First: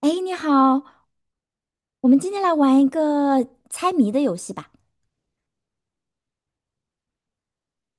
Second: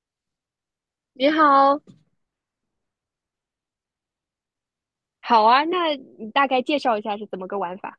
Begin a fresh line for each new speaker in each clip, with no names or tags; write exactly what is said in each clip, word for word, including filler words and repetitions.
哎，你好，
你好。
我们今天来玩一个猜谜的游戏吧。
好啊，那你大概介绍一下是怎么个玩法？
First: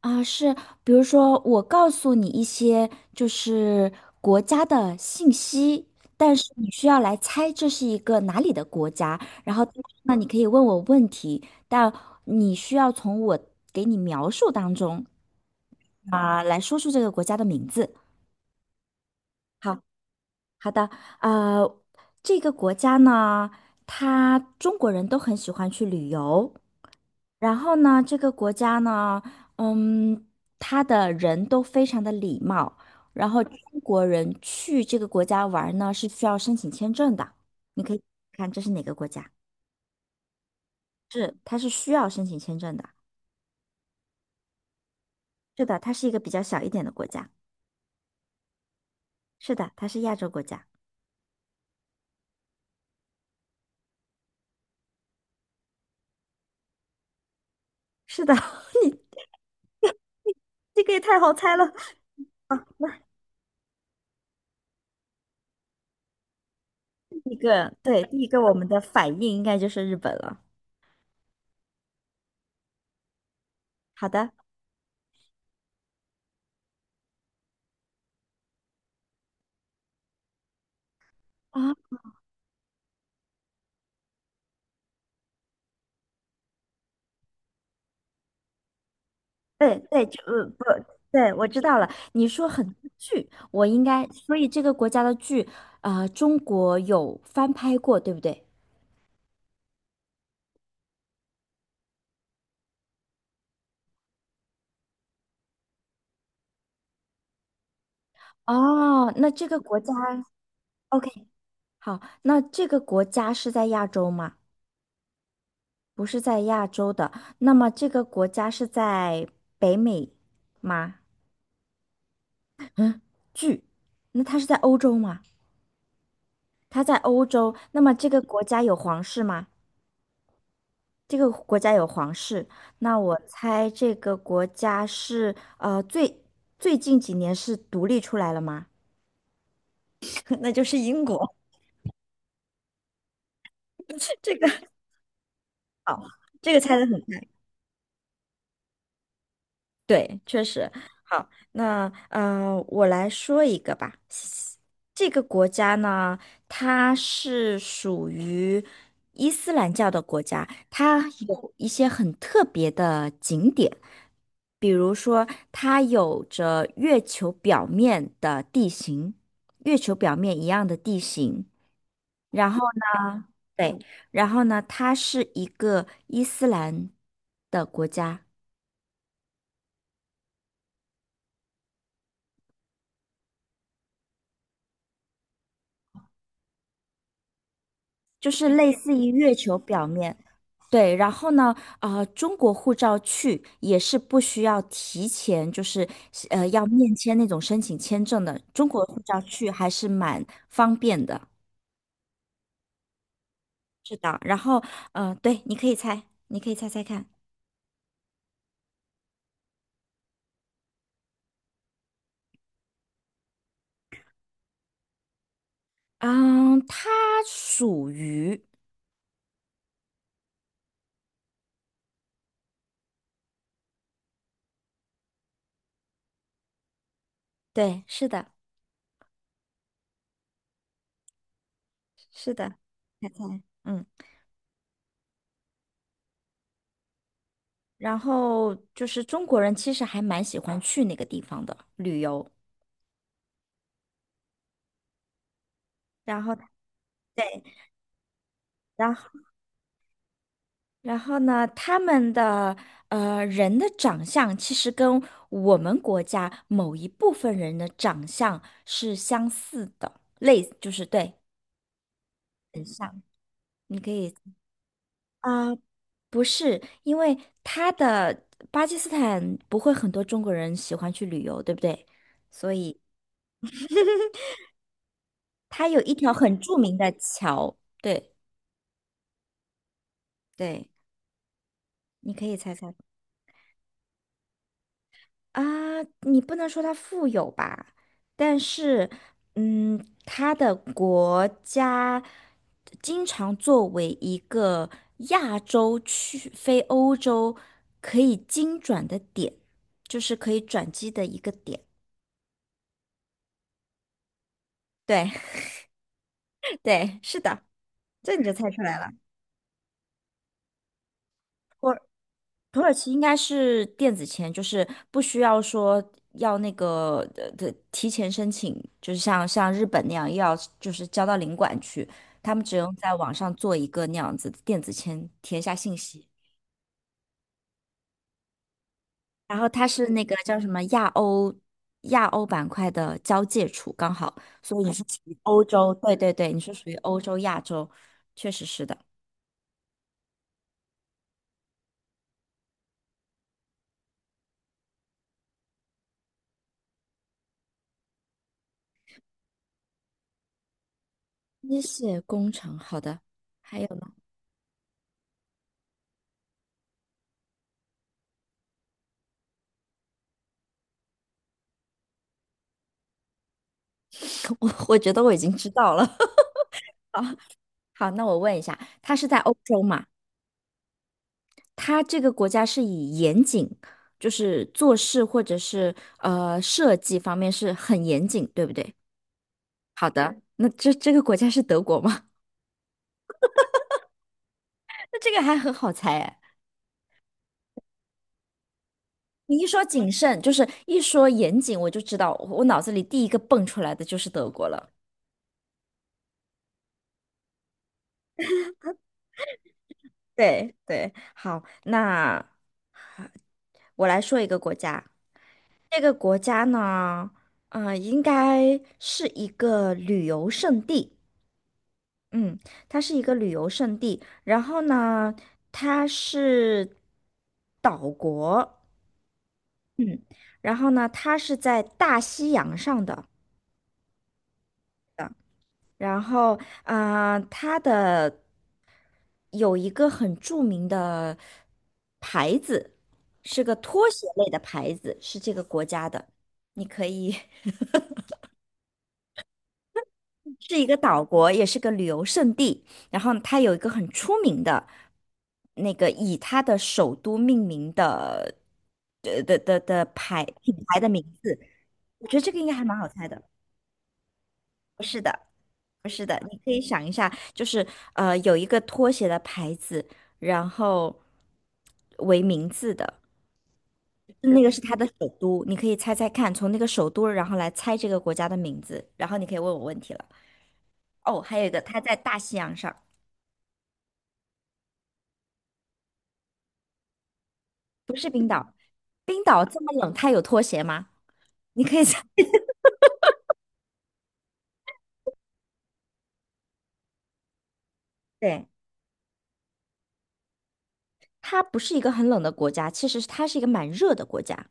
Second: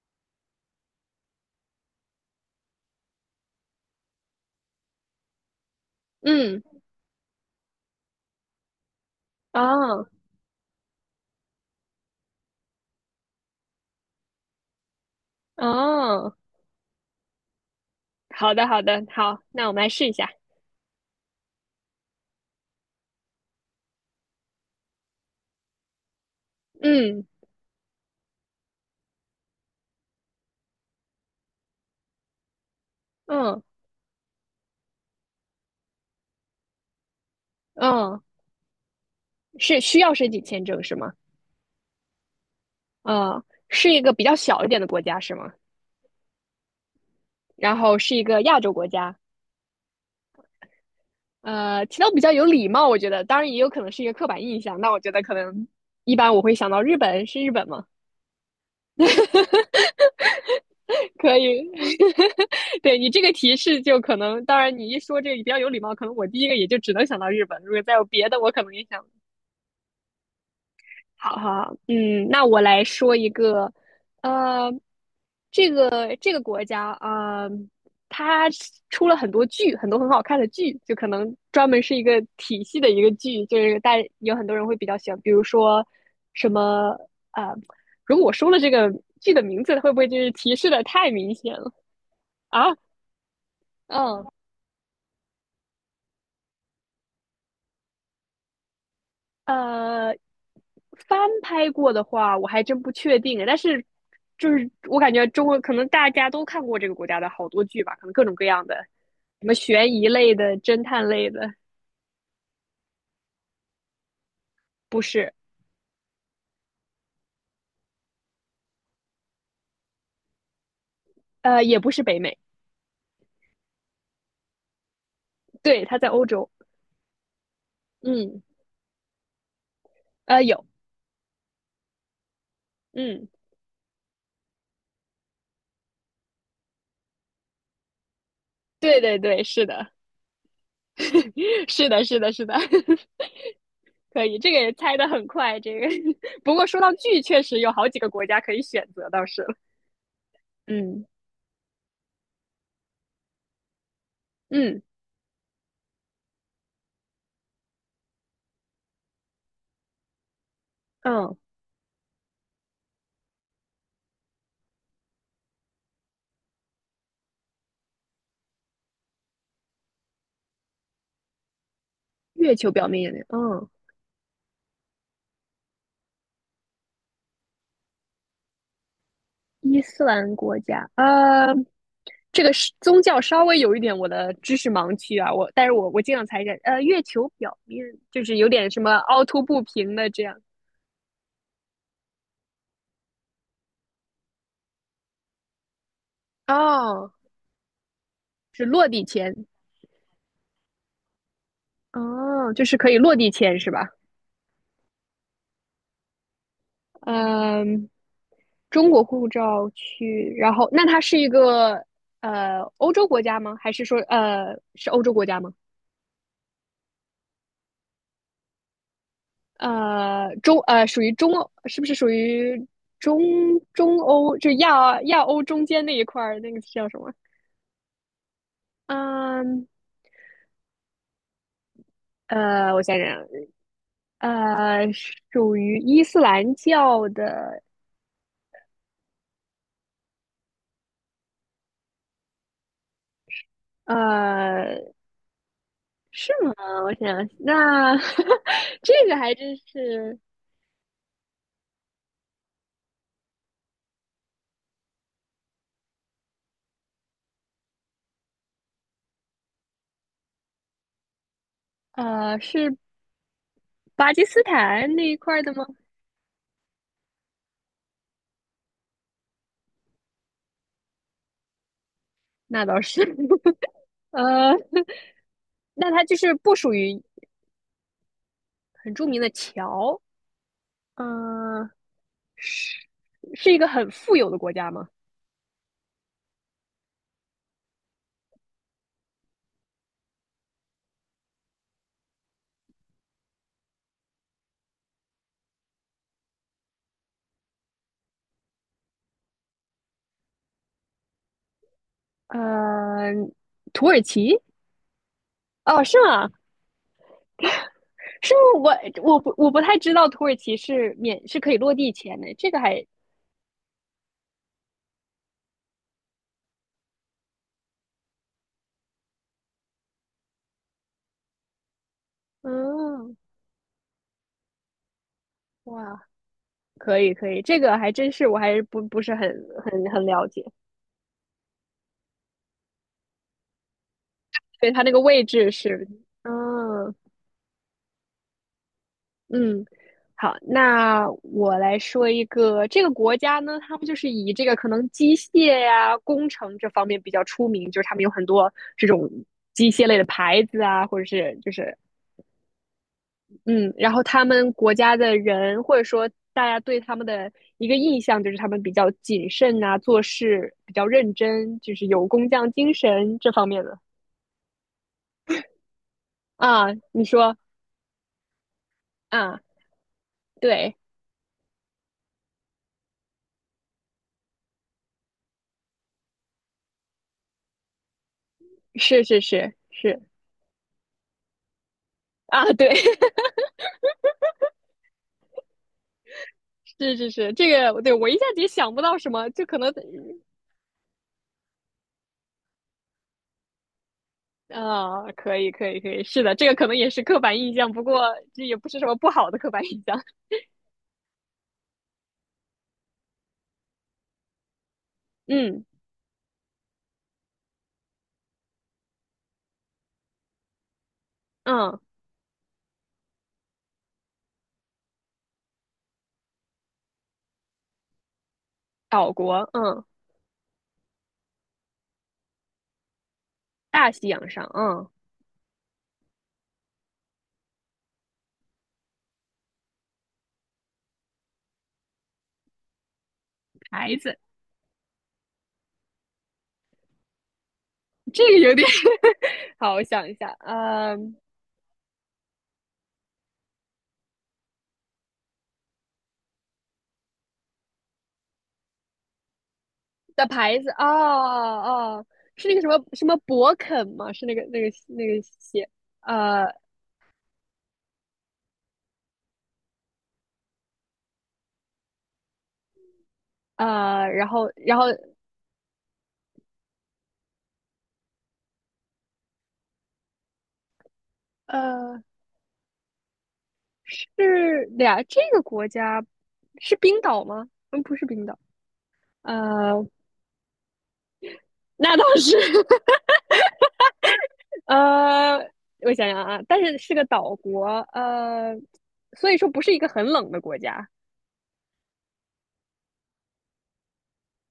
啊，是，比如说我告诉你一些就是国家的信息，但是
嗯。
你需要来猜这是一个哪里的国家。然后
哦。
那你可以问我问题，但你需要从我给你描述当中
哦，
啊，来说出这个国家的名字。
好的，好的，好，那我
好，
们来试一下。
好的，呃，这个国家呢，它中国人都很喜欢去旅游。
嗯。
然后呢，这个国家呢，嗯，他的人都非常的礼貌，然后中
嗯。
国人去这个国家玩呢是需要申请签证的，你可以
嗯，
看这是哪个国家？
是需要申请签证是吗？
是，它是需要申请签证的。
呃，是一个比较小一点的国家是吗？
是的，它是一个比较小一点的国家。
然后是一个亚洲国家。
是的，它是亚洲国家。
呃，提到比较有礼貌，我觉得，当然也有可能是一个刻板印象。那我觉得可能一般我会想到日本，是日本吗？
是的，你这个也太好
可以，
猜了。
对你这个提示就可能，当然你一说这个比较有礼貌，可能我第一个也就只能
第
想到
一
日本。
个，
如果再
对，
有
第一
别
个
的，我
我
可
们
能
的
也想。
反应应该就是日本了。
好好好。嗯，那我来说一个。
好的。
呃，这个这个国家啊，呃它出了很多剧，很多很好看的剧，就可能专
啊。
门是一个体系的一个剧，就是大有很多人会比较喜欢，比如说什么啊、呃，如果我说了这个剧的名
对
字，会不
对，
会就
就
是
呃
提
不，
示的太
对，
明
我
显
知
了。
道了。你说很
啊？
多剧，我应该，
嗯。
所以这个国家的剧，呃，中国有翻拍过，对不对？
呃，翻拍过的话，我还真不确定。但是，就是我感觉中国可能大家都看过这个国家的好多剧吧，可能各种各样的，
哦，那
什
这
么
个国家
悬疑类的、侦探
，OK，
类的。
好，那这个国家是在亚洲吗？
不是。
不是在亚洲的，那么这个国家是在北美吗？
呃，也不是北美。
嗯，剧，那它是在欧洲吗？
对，它在欧洲。
它在欧洲，那么这个
嗯。
国家有皇室吗？
呃，有。
这个国家有皇室，那我
嗯，
猜这个国家是呃最最近几年是独立出来了吗？
对对对，是的。
那就是英 国。
是的，是的，是的。可
这
以，
个
这个也猜的很快。这个，
这
不
个
过
猜
说
的
到
很。
剧，确实有好几个国家可以选择，倒是了。
对，确实。
嗯。
好，那呃，我来说一个吧。
嗯。
这个国家呢，它是属于伊斯兰教的国家，它
嗯，
有一些很特别的景点，比如说，它有着月球表面的地形，月球表面一样的地形。然
月
后
球表面也
呢，
那，嗯。
对，然后呢，它是一个伊斯兰的国家。
伊斯兰国家。呃，这个是宗教稍微有一点我的知识盲区啊，我但是我我尽量猜着。呃，月球表面就
就
是有
是
点
类
什么
似于
凹
月
凸
球
不
表
平的
面。
这样。
对，然后呢，呃，中国护照去也是不需要提前，就是呃要面
哦，
签那种申请签证的。
是
中国
落
护
地
照
签。
去还是蛮方便的。
哦，就是可以落地签是吧？
是的，然后呃，对，你可以猜，你可以猜猜看。
嗯，中国护照去，然后那它是一个呃欧洲国家吗？还是说呃是欧洲国家吗？
嗯，它属于，
呃，中呃，属于中欧，是不是属于中中欧，就亚亚欧中间那一块儿，那个叫什么？
对，是的，
嗯。
是的，
呃，我想
猜猜，
想。
嗯，
呃，属于伊斯兰教的。
然后就是中国人其实还蛮喜欢去那个地方的旅游，
呃，
然
是
后，
吗？我想想，那
然
这个
后。
还真是。
然后呢，他们的呃人的长相其实跟我们国家某一部分人的长相是相似的，类就是对，
呃，
很
是
像。你可
巴
以
基斯坦那一块儿的
啊、
吗？
不是，因为他的巴基斯坦不会很多中国人喜欢去旅游，对不对？所
那
以
倒是。呃，
它有
那
一
它
条
就是
很
不
著
属
名的
于
桥，对
很著名的桥。
对，
嗯、
你可以猜猜。
是一个很富有的国家吗？
啊，你不能说它富有吧，但是，嗯，它的国家经常作为一个亚洲去非欧洲可以经转的点，就是可以转机的一个点。
嗯，土耳其？
对
哦，是吗？
对，是的，这你就
是吗？
猜出来了。
我我不我不太知道土耳其是免是可以落地签的，这
土
个
耳
还
其应该是电子签，就是不需要说要那个的的提前申请，就是像像日本那样要就是交到领馆去，他们只用在网
嗯。
上做一个那样子的电子签，填一下信息。
哇，可以可以，这个还真是我还是不不是很
然后它是
很
那
很
个
了
叫
解。
什么亚欧亚欧板块的交界处，刚好，所以
所
你
以
是
它那
属
个
于
位
欧
置
洲，
是
对对对，你是属于
嗯。
欧洲亚洲，确实是的。
嗯，好，那我来说一个，这个国家呢，他们就是以这个可能机械呀、工程这方面比较出名，就是他们有很多这种机械类的牌子啊，或者是就
机
是
械工程，好的，还有
嗯，
呢，
然后他们国家的人或者说大家对他们的一个印象就是他们比较谨慎啊，做事比较认真，就是有工匠精神这方面的。
我我觉得我已经知道了。
啊？你说
好，那我问一下，它是在欧
啊？
洲嘛？
对，
它这个国家是以严谨，就是做事或者是呃设计方面是很严谨，对不对？
是是是
好
是。
的，那这这个国家是德国吗？
啊，对，
那这个还很好猜哎。
是是是，这个对我一下子也想不到什么，
你
就
一
可
说
能
谨慎，就是一说严谨，我就知道我我脑子里第一个蹦出来的就是德国了。
啊、可以可以可以，是的，这个可能也是刻板印象，不过这也不是什么不好的刻板印象。
对对，好，那我来说一个国家，
嗯。
这个国家呢，嗯，应该是一个旅游胜地。
嗯，
嗯，它是一个旅游胜地，然后呢，它是岛国，
岛国，嗯。
嗯，然后呢，它是在大西洋上的，
大西洋上，嗯。
然后啊、呃它的有一个很著名的牌子，是个拖
牌
鞋
子。
类的牌子，是这个国家的，你可以
这个有点 好，我想一下，
是一个岛
嗯。
国，也是个旅游胜地。然后它有一个很出名的，那个以它的首都命名的
的
品
牌子，
牌
哦
的名字，我
哦，
觉得这个应
是
该
那个
还
什
蛮
么
好
什
猜
么
的。
博肯吗？是那个那个
是
那
的，
个鞋。
不是的，你可
呃
以想一下，就是呃，有一个拖鞋的牌子，然后为名字的，
呃，然
那个
后
是它
然后
的首都，你可以猜猜看，从那个首都然后来猜这个国家的名字，然后你可以问我问题了。哦，还有一个，它在
呃
大西洋上，
是俩这个国家是冰岛吗？嗯，
不
不是
是
冰
冰
岛。
岛。冰岛这么
呃，
冷，它有拖鞋吗？你可以
那
猜，
倒是。呃，我想想啊，但是是个岛国。
对，
呃，所以说不是一个很冷的国家。
它不是一个很冷的国家，其实它是一个蛮热的国家。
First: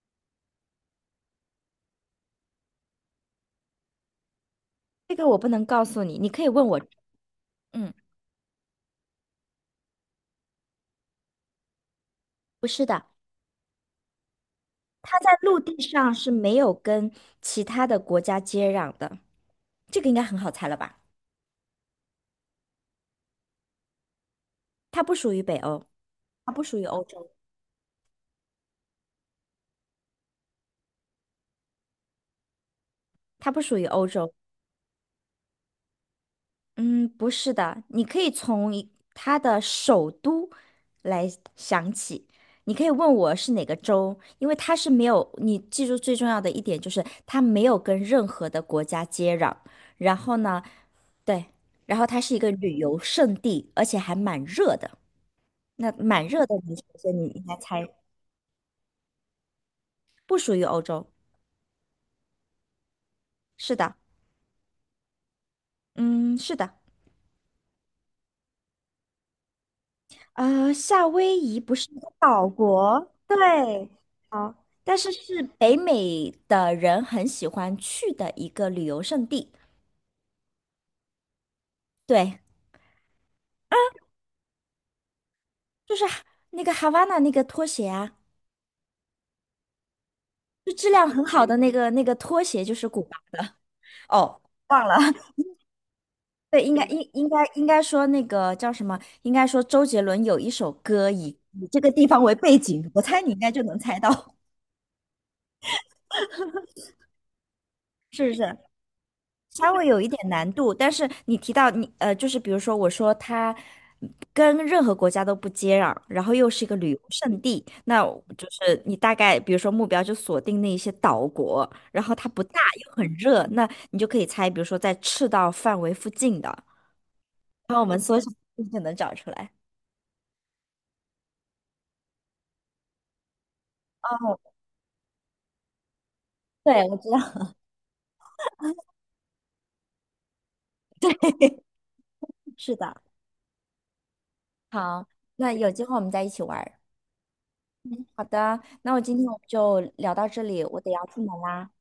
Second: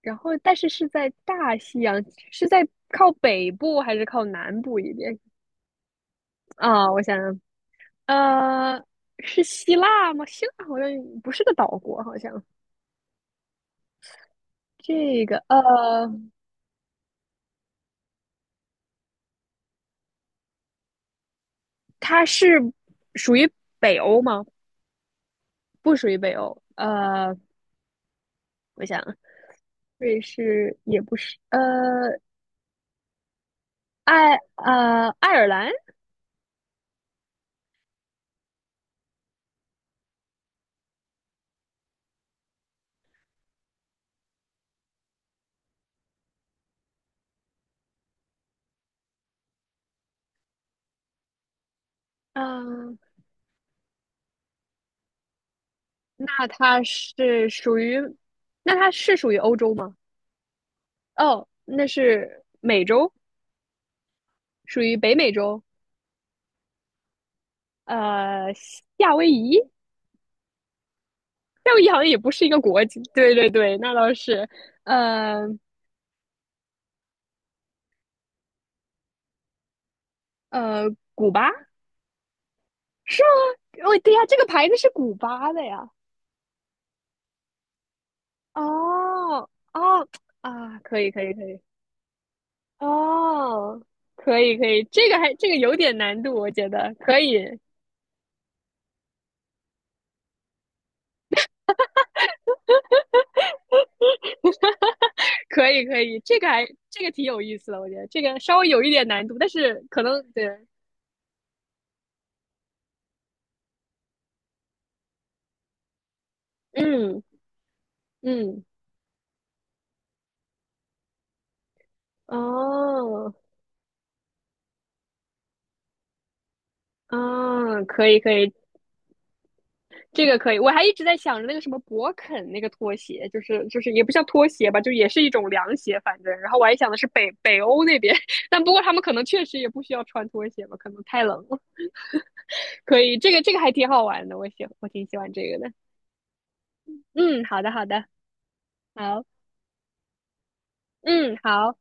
然后，但是是在大西洋，是在靠北部还是靠南部一
这
点。
个我不能告诉你，你可以问我。
啊？我想想。
嗯，
呃，是希腊吗？希腊好像不是个岛国，好像
不是的，它
这
在
个
陆地
呃，
上是没有跟其他的国家接壤的。这个应该很好猜了吧？
它是属于北欧吗？
它不属于北欧，
不属于北
它不
欧。
属于欧洲，
呃，我想瑞士也不是。呃，
它不属于欧洲，
爱呃爱尔兰。
嗯，不是的，你可以从一它的首都来想起。你可以问我是哪个州，因为它是没有，你记住最重要的一点就是它没有跟任何的国家接壤。然后呢，对，然后它是一个旅游
嗯、
胜地，而且还蛮热的。那蛮热
那
的你，首
它
先你应
是
该
属
猜
于，那它是属于欧洲吗？
不属于欧洲。
哦，那是美洲，
是的，
属于北美洲。
嗯，是的。
呃，夏威夷。
呃，夏威夷不
夏威
是
夷好
一
像
个
也不是
岛
一个国家，
国，
对对对，
对，
那倒是。
好，但是是
呃
北美的人很喜欢去的一个旅游胜地。
呃，古巴
对，
是吗？哦，对呀，这个牌子是古巴的呀。
就是哈那个哈瓦那那个拖鞋啊，
哦哦。
就
啊，
质
可
量
以可
很
以可
好的
以。
那个那个拖鞋，就是古巴。
哦，可
哦，
以可以，
忘了，
这个还 这个有点难度，我
对，
觉
应该
得
应
可
应该
以
应该说那个叫什么？应该说周杰伦有一首歌以以这个地方为背景，我猜你应该就能猜到，
可以可以，这个还这个挺有意思的，我觉得 这
是不
个
是？
稍微有一点难度，但
稍
是
微有
可
一
能
点
对。
难度，但是你提到你呃，就是比如说我说它跟任何国家都不接壤，然后又是一个旅游
嗯。
胜地，那我就
嗯。
是你大概比如说目标就锁定那一些岛国，然后它不大又很
哦。
热，那你就可以猜，比如说在赤道范围附近的，然后
嗯，
我们
可
缩
以
小
可以，
就能找出来。
这个可以，我还一直在想着那个什么博肯那个拖鞋，就是就是也不像
哦，
拖鞋吧，就也是一种凉鞋，反正，然后我还
对，
想
我
的是
知道，
北 北欧那边。但不过他们可能确实也不需要穿拖鞋吧，可能太冷了。
是的。
可以，这个这个还挺好玩的，我喜我
好，
挺喜欢这
那
个
有
的。
机会我们再一起玩儿
嗯，好的，好的，
好的，那我今
好。
天我们就聊到这里，我得要出门
嗯，
啦。
好。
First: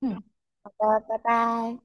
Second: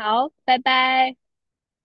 嗯，
拜
好的，
拜。
拜拜。